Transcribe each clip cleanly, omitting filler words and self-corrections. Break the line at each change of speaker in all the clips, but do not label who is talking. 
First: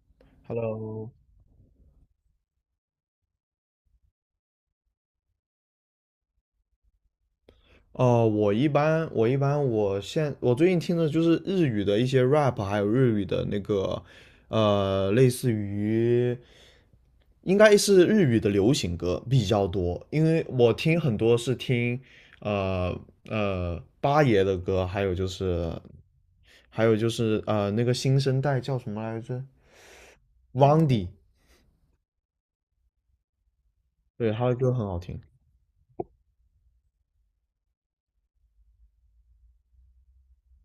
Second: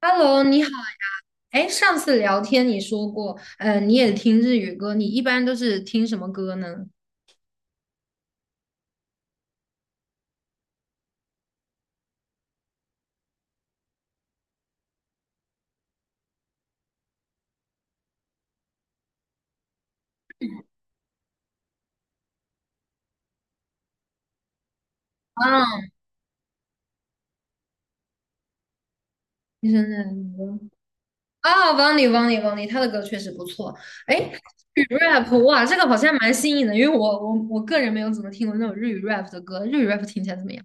Hello，你好。
Hello,
哎，上次聊天你说过，你也听日语歌，你一般都是听什么歌呢？
哦，我一般我一般我现我最近听的就是日语的一些 rap,还有日语的那个类似于应该是日语的流行歌比较多，因为我听很多是听呃八爷的歌，还有就是
啊，
还有就是那个新生代叫什么来着
听什么歌？
？Wandy,
啊，Vani，他的歌确实不错。哎，
对，他的歌
日语
很好听。
rap，哇，这个好像蛮新颖的，因为我个人没有怎么听过那种日语 rap 的歌，日语 rap 听起来怎么样？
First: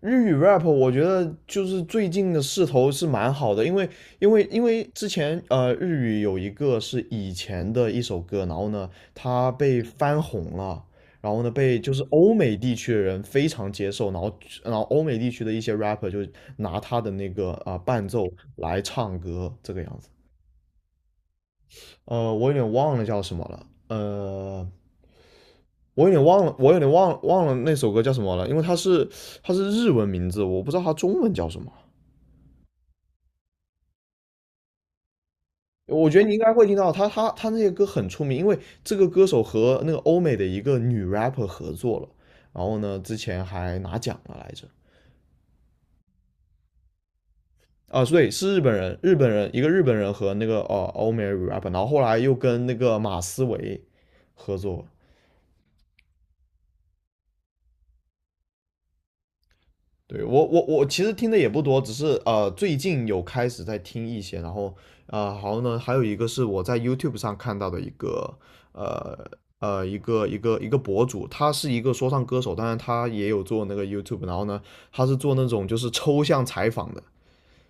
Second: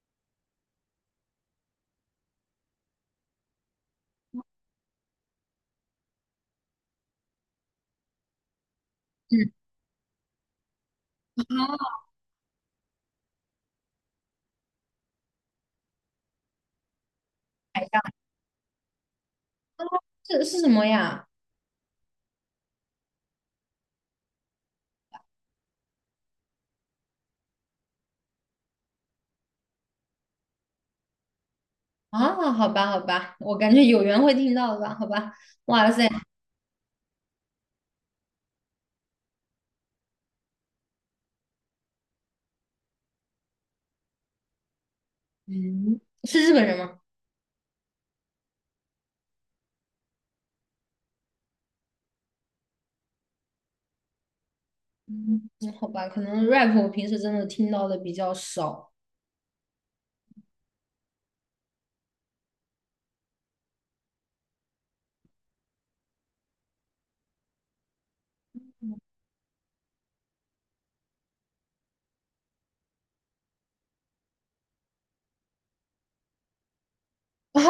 日语 rap 我觉得就是最近的势头是蛮好的，因为之前日语有一个是以前的一首歌，然后呢它
嗯，
被翻红了，然后呢被就
啊，
是欧美地区的人非常接受，然后然后欧美地区的一些 rapper 就拿他的那个
海
伴
好。
奏来唱歌这个
啊
样子。
是什么呀？
我有点忘了叫什么了，我有点忘了，我有点忘了那首歌叫什么了，因为它是它是日文名字，我不知道它中文叫什么。
啊，好吧好吧，我感觉有缘会听到的吧，好吧。哇塞，
我觉得你应该会听到他，他那些歌很出名，因为这个歌手和那个欧美的一个女 rapper 合作了，然后呢，之前还拿奖了来着。
嗯，是日本人吗？
啊，所以是日本人，日本人一个日本人和那个欧美 rapper,然后后来又跟那个马思唯合作，
嗯，好吧，可能 rap 我平时真的听到的比较少。
对。我其实听的也不多，只是最近有开始在听一些，然后好呢，还有一个是我在 YouTube 上看到的一个呃一个博主，他是一个说唱歌手，当然他也有做那个 YouTube,然后呢他是做那种就是抽象采访的。
哦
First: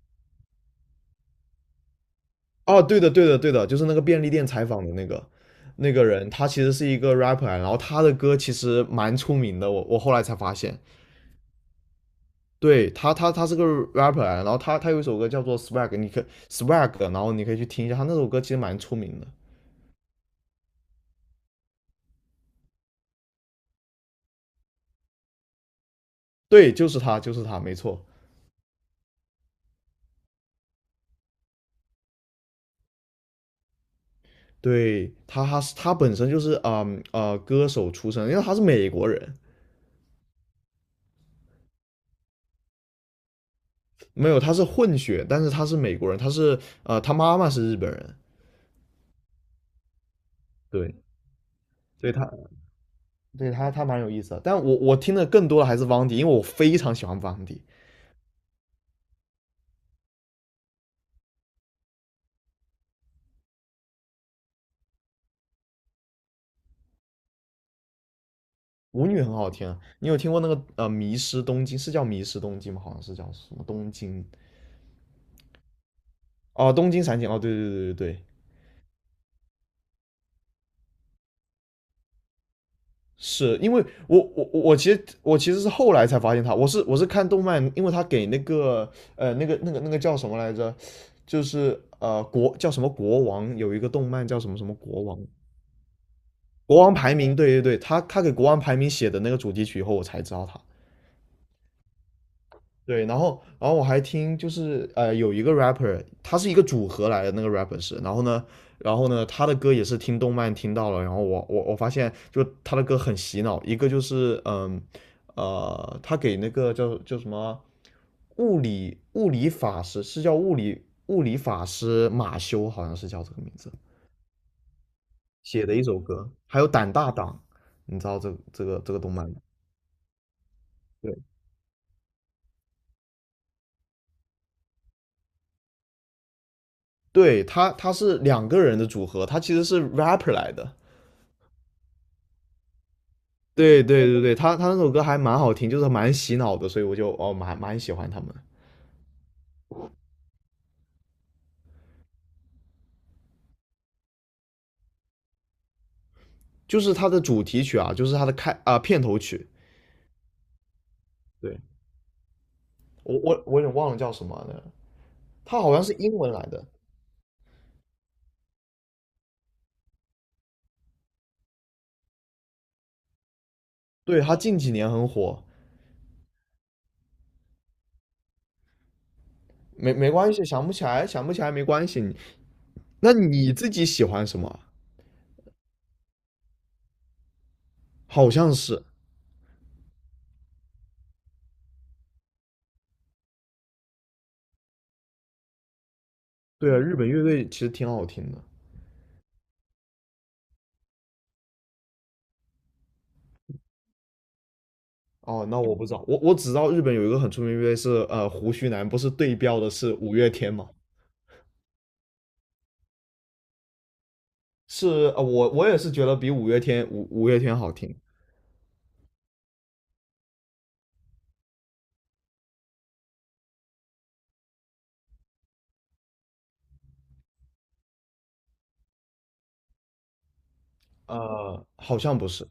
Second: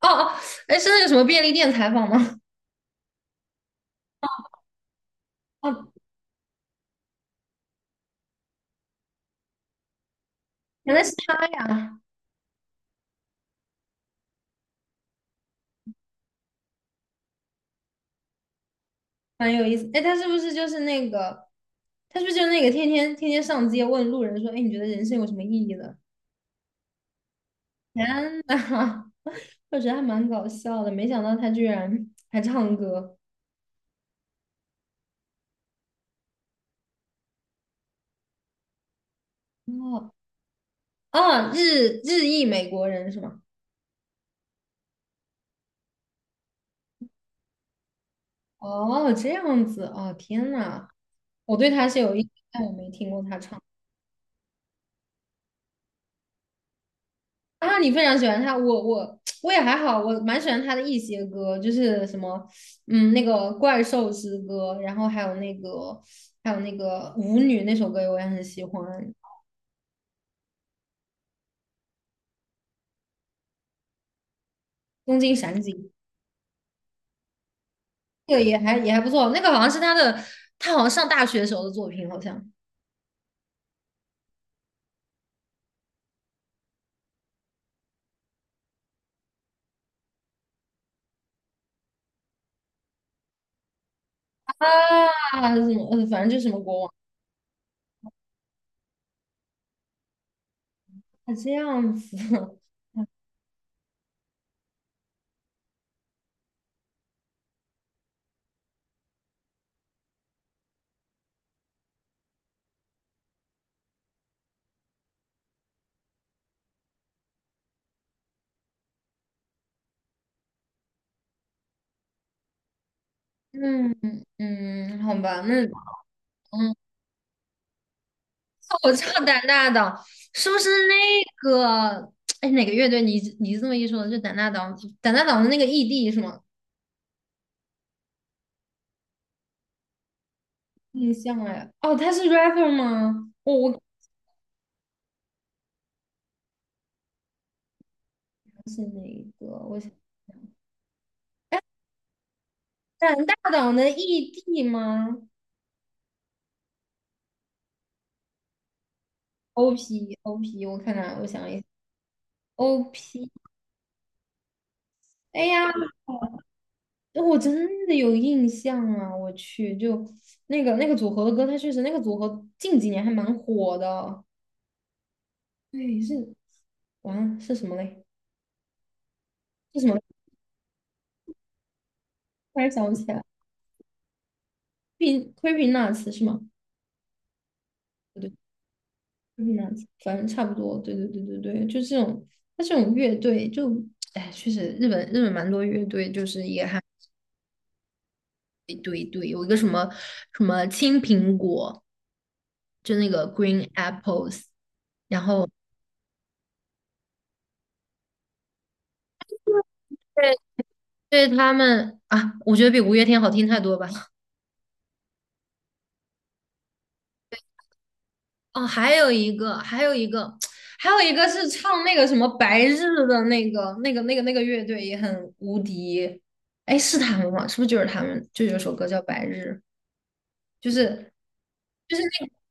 哦哦，哎，是那个什么便利店采访吗？
哦，对的对的对的，就是那个便利店采访的那个
哦，
那个人，他其实是一个 rapper,然后他的歌其实蛮出名的，我后来才发现。
原来是他呀，
对他，他他是个 rapper,然后他他有一首歌叫做 Swag,Swag,然后你可以去听一下，他那首歌其实蛮出名的。
蛮有意思。哎，他是不是就是那个，他是不是就是那个天天上街问路人说，哎，你觉得人生有什么意义呢？
对，就是他，就是他，没 错。
天呐，我觉得还蛮搞笑的，没想到他居然还唱歌。
对他，他是他本身就是歌手出身，因为他是美国人，
哦哦，日裔美国人是吗？
没有他是混血，但是他是美国人，他是他妈妈是日本人。
哦，这样子，哦，天呐，
对，
我对他是
所以
有印
他
象，但我没听过他
对
唱。
他他蛮有意思的。但我听的更多的还是汪迪，因为我非常喜欢汪迪，
啊，你非常喜欢他，我也还好，我蛮喜欢他的一些歌，就是什么，嗯，那个怪兽之歌，然后还有那个舞女那首歌我也很喜欢，
舞女很好听啊。你有听过那个迷失东京是叫迷失东京吗？好像是叫什么东京。
东京闪景，
哦，东京散景，哦，对对对对对，
那个也还也还不错，那个好像是他的，他好像上大学时候的作品，好像
是因为我其实是后来才发现他，我是看动漫，因为他给那个那个叫什么来着，就是叫什么国王，有一个动漫叫什么什么国王，
啊，什么，反正就是什么
国
国王，
王排名，对对对，他他给国王排名写的那个主题曲以后，我才知道他，
啊这样子，
对。然后，然后我还听，就是有一个 rapper,他是一个组合来的，那个 rapper 是，然后呢，然后呢，他的歌也是听动漫听到了，然后我我发现，就他的歌很洗脑，一个就是他给那个叫叫什么物理物理法师，是叫物理物理法师马修，好像是叫这个名 字
嗯嗯，好吧，那
写的一首歌，还有
嗯。
胆大党，你知道这个
我
这个动
超
漫吗？
胆大党，是不是
对，
那个？哎，哪个乐队？你这么一说，就胆大党，胆大党的那个 ED 是吗？
对，他他是两个人的组合，他其实是 rapper 来的。
印象哎，哦，他是 rapper 吗？我
对对对对，他他那首歌还蛮好听，就是蛮洗脑的，所以我就蛮喜欢他们。
是哪一个？我想胆大党的 ED 吗
就是他的主题曲啊，就是他的片头曲，
？OP OP，我看看，我想一下
对。
o
我
p
我我有点忘了叫什么了，
哎
他
呀，
好像是英文来的。
我真的有印象啊！我去，就那个组合的歌，他确实那个组合近几年还蛮火
对，
的。
他近几年很火，
对，是完了是什么嘞？是什么？
没关系，想不起来想不起来没关系。
突然想不起
那
来
你自己喜欢什么？
，creepy c e e p nuts 是吗？不对
好像是。
q u e e p nuts，反正差不多。对对对对对，就这种，它这种乐队就，哎，确实日本蛮多乐队，就是也
对啊，
还
日本乐队其实挺好听的。
一对，堆，有一个什么什么青苹果，就那个 Green Apples，然
哦，
后
那我不知道，我我只知道日本有一个很出名的乐队是胡须男，不是对标的是五月
对
天吗？
对他们啊，我觉得比五月天好听太多吧。
是我我也是觉得比五月天好听。
哦，还有一个，还有一个，还有一个是唱那个什么白日的那个乐队也很无敌。哎，是他们吗？是不是就是他们？就有首歌叫《白日》，就是就
好
是
像
那
不
个
是，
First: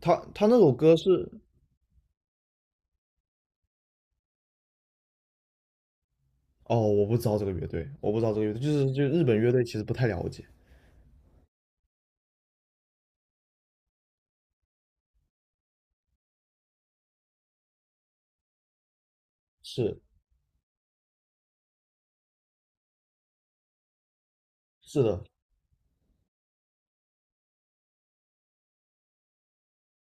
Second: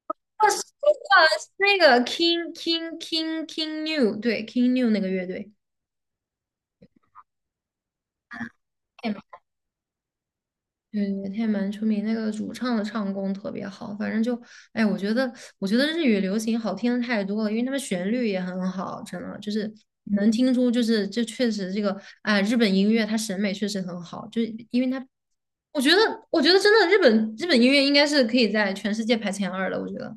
他他
哦
那
是
首歌是，
那个是那个 King New，对 King New 那个乐队。
哦，我不知道这个乐队，我不知道这个乐队，就是就日本乐队其实不太了解，
对，他也蛮出名，那个主唱的唱功特别好，反正就，哎，我觉得，我觉得日语流行好听的太多了，因为他们旋律也很好，真的就是
是
能听出，就是这确实这个，哎，日本音乐它审美确实很好，就是因为
是
它，
的，
我觉得，我觉得真的日本音乐应该是可以在全世界排前二的，我觉得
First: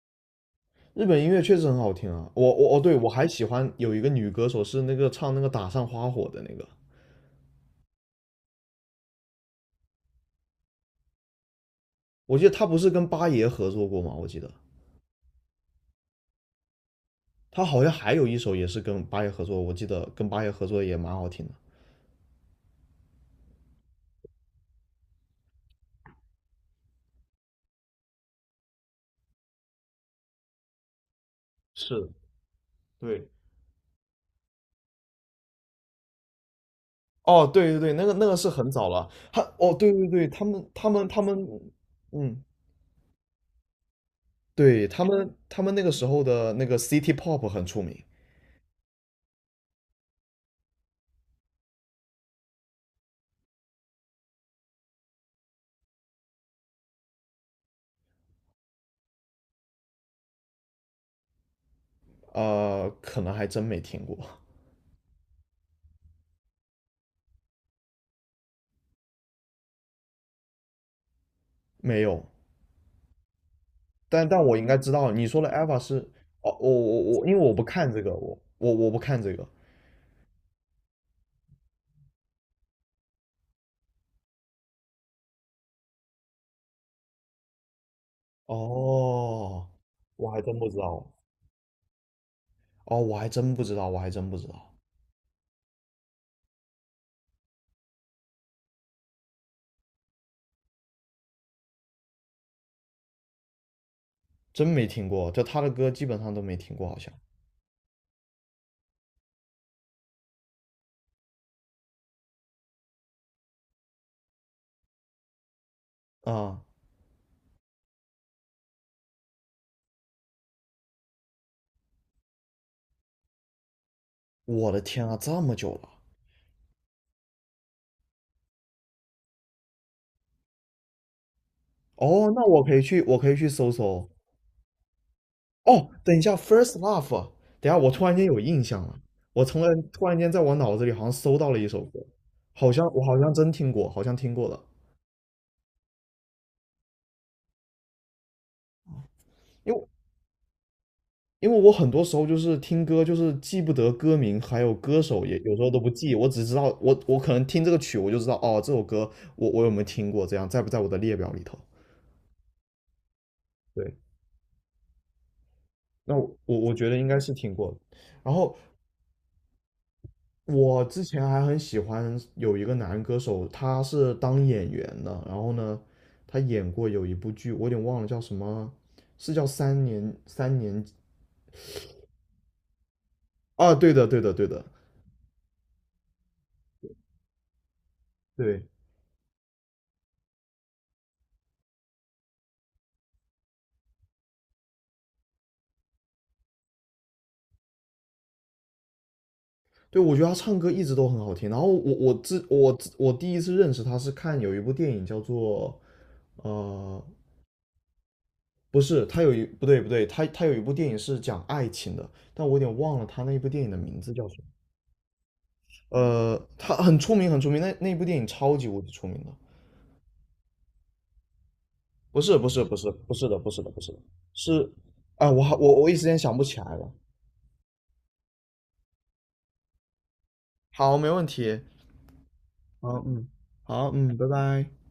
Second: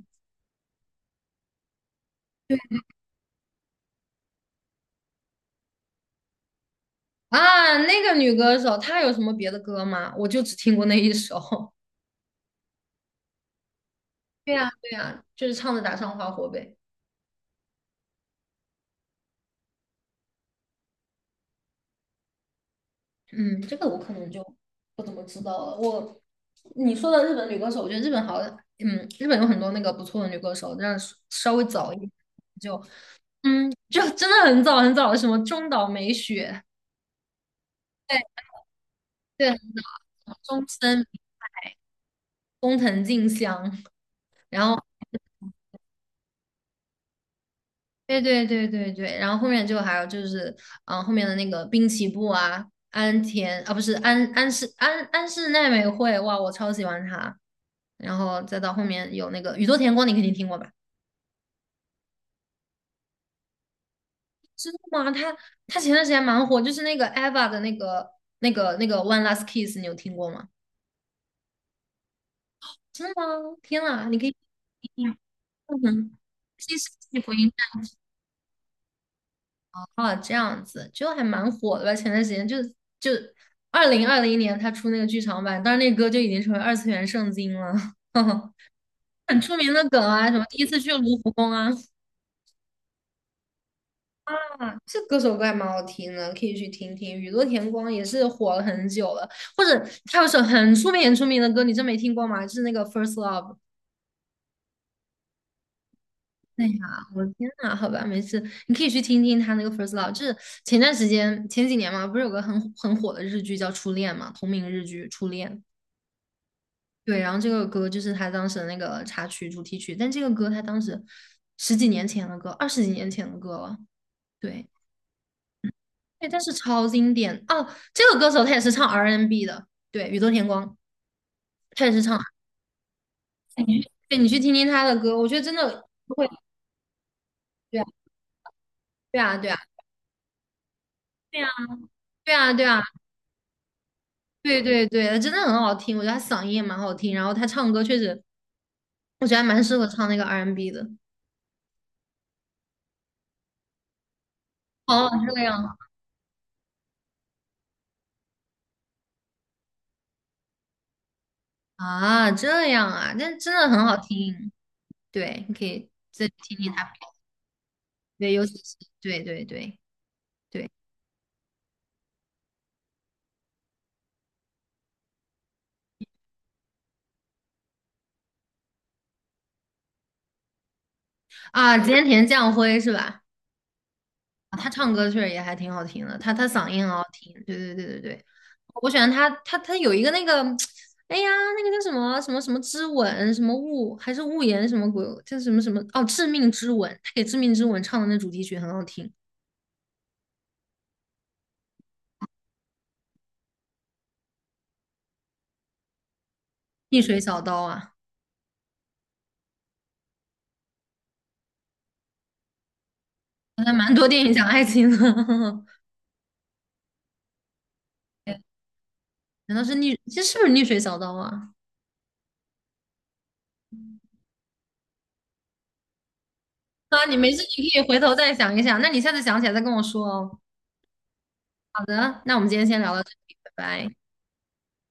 日本音乐确实很好听啊，我我哦对，我还喜欢有一个女歌手是那个唱那个打上花火的那个，
啊，那个女歌手她有什么别的歌吗？我就只听过那一首，
我记得她不是跟八爷合作过吗？我记 得
对呀，对呀，就是唱的《打上花火呗。
她好像还有一首也是跟八爷合作，我记得跟八爷合作也蛮好听的，
嗯，这个我可能就不怎么知道了。你说的日本女歌手，我觉得日本好像，嗯，日本有很多那个不错的女歌手，但是稍微早一
是，
点就，
对，
嗯，就真的很早很早，的，什么中岛美雪，
哦，对对对，那个
对
那个是很早了。
对，很
对对对，
早，中森、
他们，嗯，
工藤静香，然后。
对。他们那个时候的那个 City Pop 很出名。
对对对对对，然后后面就还有就是，嗯、后面的那个滨崎步啊，安田啊，不是安室奈美惠，哇，我超喜欢她。然后再到后面有那个宇多田光，你肯定听过吧？
可能还真没听过，
知道吗？她前段时间蛮火，就是那个 Eva 的那个那个 One Last Kiss，你有听过吗？
没有。
真的吗？天啊，你可
但
以
但我应该
听
知
一
道，
下，
你说的 Eva
嗯
是
哼，西式
我，
福
因为
音。
我不看这个，我不看这个。
啊，这样子就还蛮火的吧？前段时间就2020年他出那个剧场版，当时那个歌就已经成为二次元圣经了，很出
哦，
名的梗啊，
我
什
还
么第
真
一
不知
次去
道。
卢浮宫啊，
哦，我还真不知道，我还真不知道，
啊，这歌手歌还蛮好听的，可以去听听。雨多田光也是火了很久了，或者他有首很出名很出名的歌，你真没听过吗？就是那个《First Love》。
真没听过。就他的歌基本上都没
哎
听过，好
呀，
像。
我的天呐，好吧，没事，你可以去听听他那个《First Love》，就是前段时间前几年嘛，不是有个很火的日剧叫《初恋》嘛，同名日剧《初恋》。
啊、
对，然后这个歌就是他当时的那个插曲、主题曲，但这个歌他当时十几年前的歌，二十几年前的歌了。对，
我的天啊，这么久了。
对，但是超经典哦。这个歌手他也是唱 R&B N 的，对，宇多田光，他也是唱
哦，那我可以去，我可以去搜
R&B。
搜。
对，你去听听他的歌，我觉得真的
哦，等一
会，
下，First Love,等一下，
对
我突然间有印象了，
啊，
我
对啊，
从来突然间在我脑子里好像搜
对啊，
到了一首歌，
对啊，对啊，对
好像
啊。
我好像真听过，好像听过的。
对对对，他真的很好听，我觉得他嗓音也蛮好听，然后他唱歌确实，我觉得还蛮
因
适合
为
唱那个 R&B n 的。
因为我很多时候就是听歌，就是记不得歌名，还有歌
哦，
手也
这
有时候
样
都不记，我只知道我可能听这个曲，我就知道哦，这首歌我有没有听过，这样在不在我的列表里头？
啊，这样啊，但真的很
对，
好听。对，你可以
那
再
我
听
我
听
我觉
他。
得应该是听过的。
对，
然
尤其
后
是对对对对
我之前还很喜欢有一个男歌手，他是当演员的，然后呢，他演过有一部剧，我有点忘了叫什么，是叫三年
啊，菅田将晖是吧？
啊，对的，对的，对的，
他唱歌确实也还挺好听的，他嗓音很好听，对对对对对，
对
我喜欢他，他有一个那个，哎呀，那个叫什么什么什么之吻，什么雾还是雾言什么鬼，叫什么什么哦，致命之吻，他给致命之吻唱的那主题曲很好听，
对，我觉得他唱歌一直都很好听。然后我第一次认识他是看有一部电影叫做
逆
呃，
水小刀啊，
不是，他有一不对不对，他他有一部电影是讲爱情的，但我有点忘了他那部
好
电影
像
的
蛮
名
多
字
电
叫
影
什
讲
么。
爱情的，
他很出名很出名，那那部电影
哎
超级无敌出名的。
难道是逆，这是不是逆水小刀啊？
不是的，是啊，我好我我一时间想不起来了。
啊，你没事，你可以回头再想一想，那你下次想起来再跟我说哦。
好，没问题。
好的，那我们今天先聊到
好，
这
嗯，
里，拜
好，
拜。
嗯，拜拜。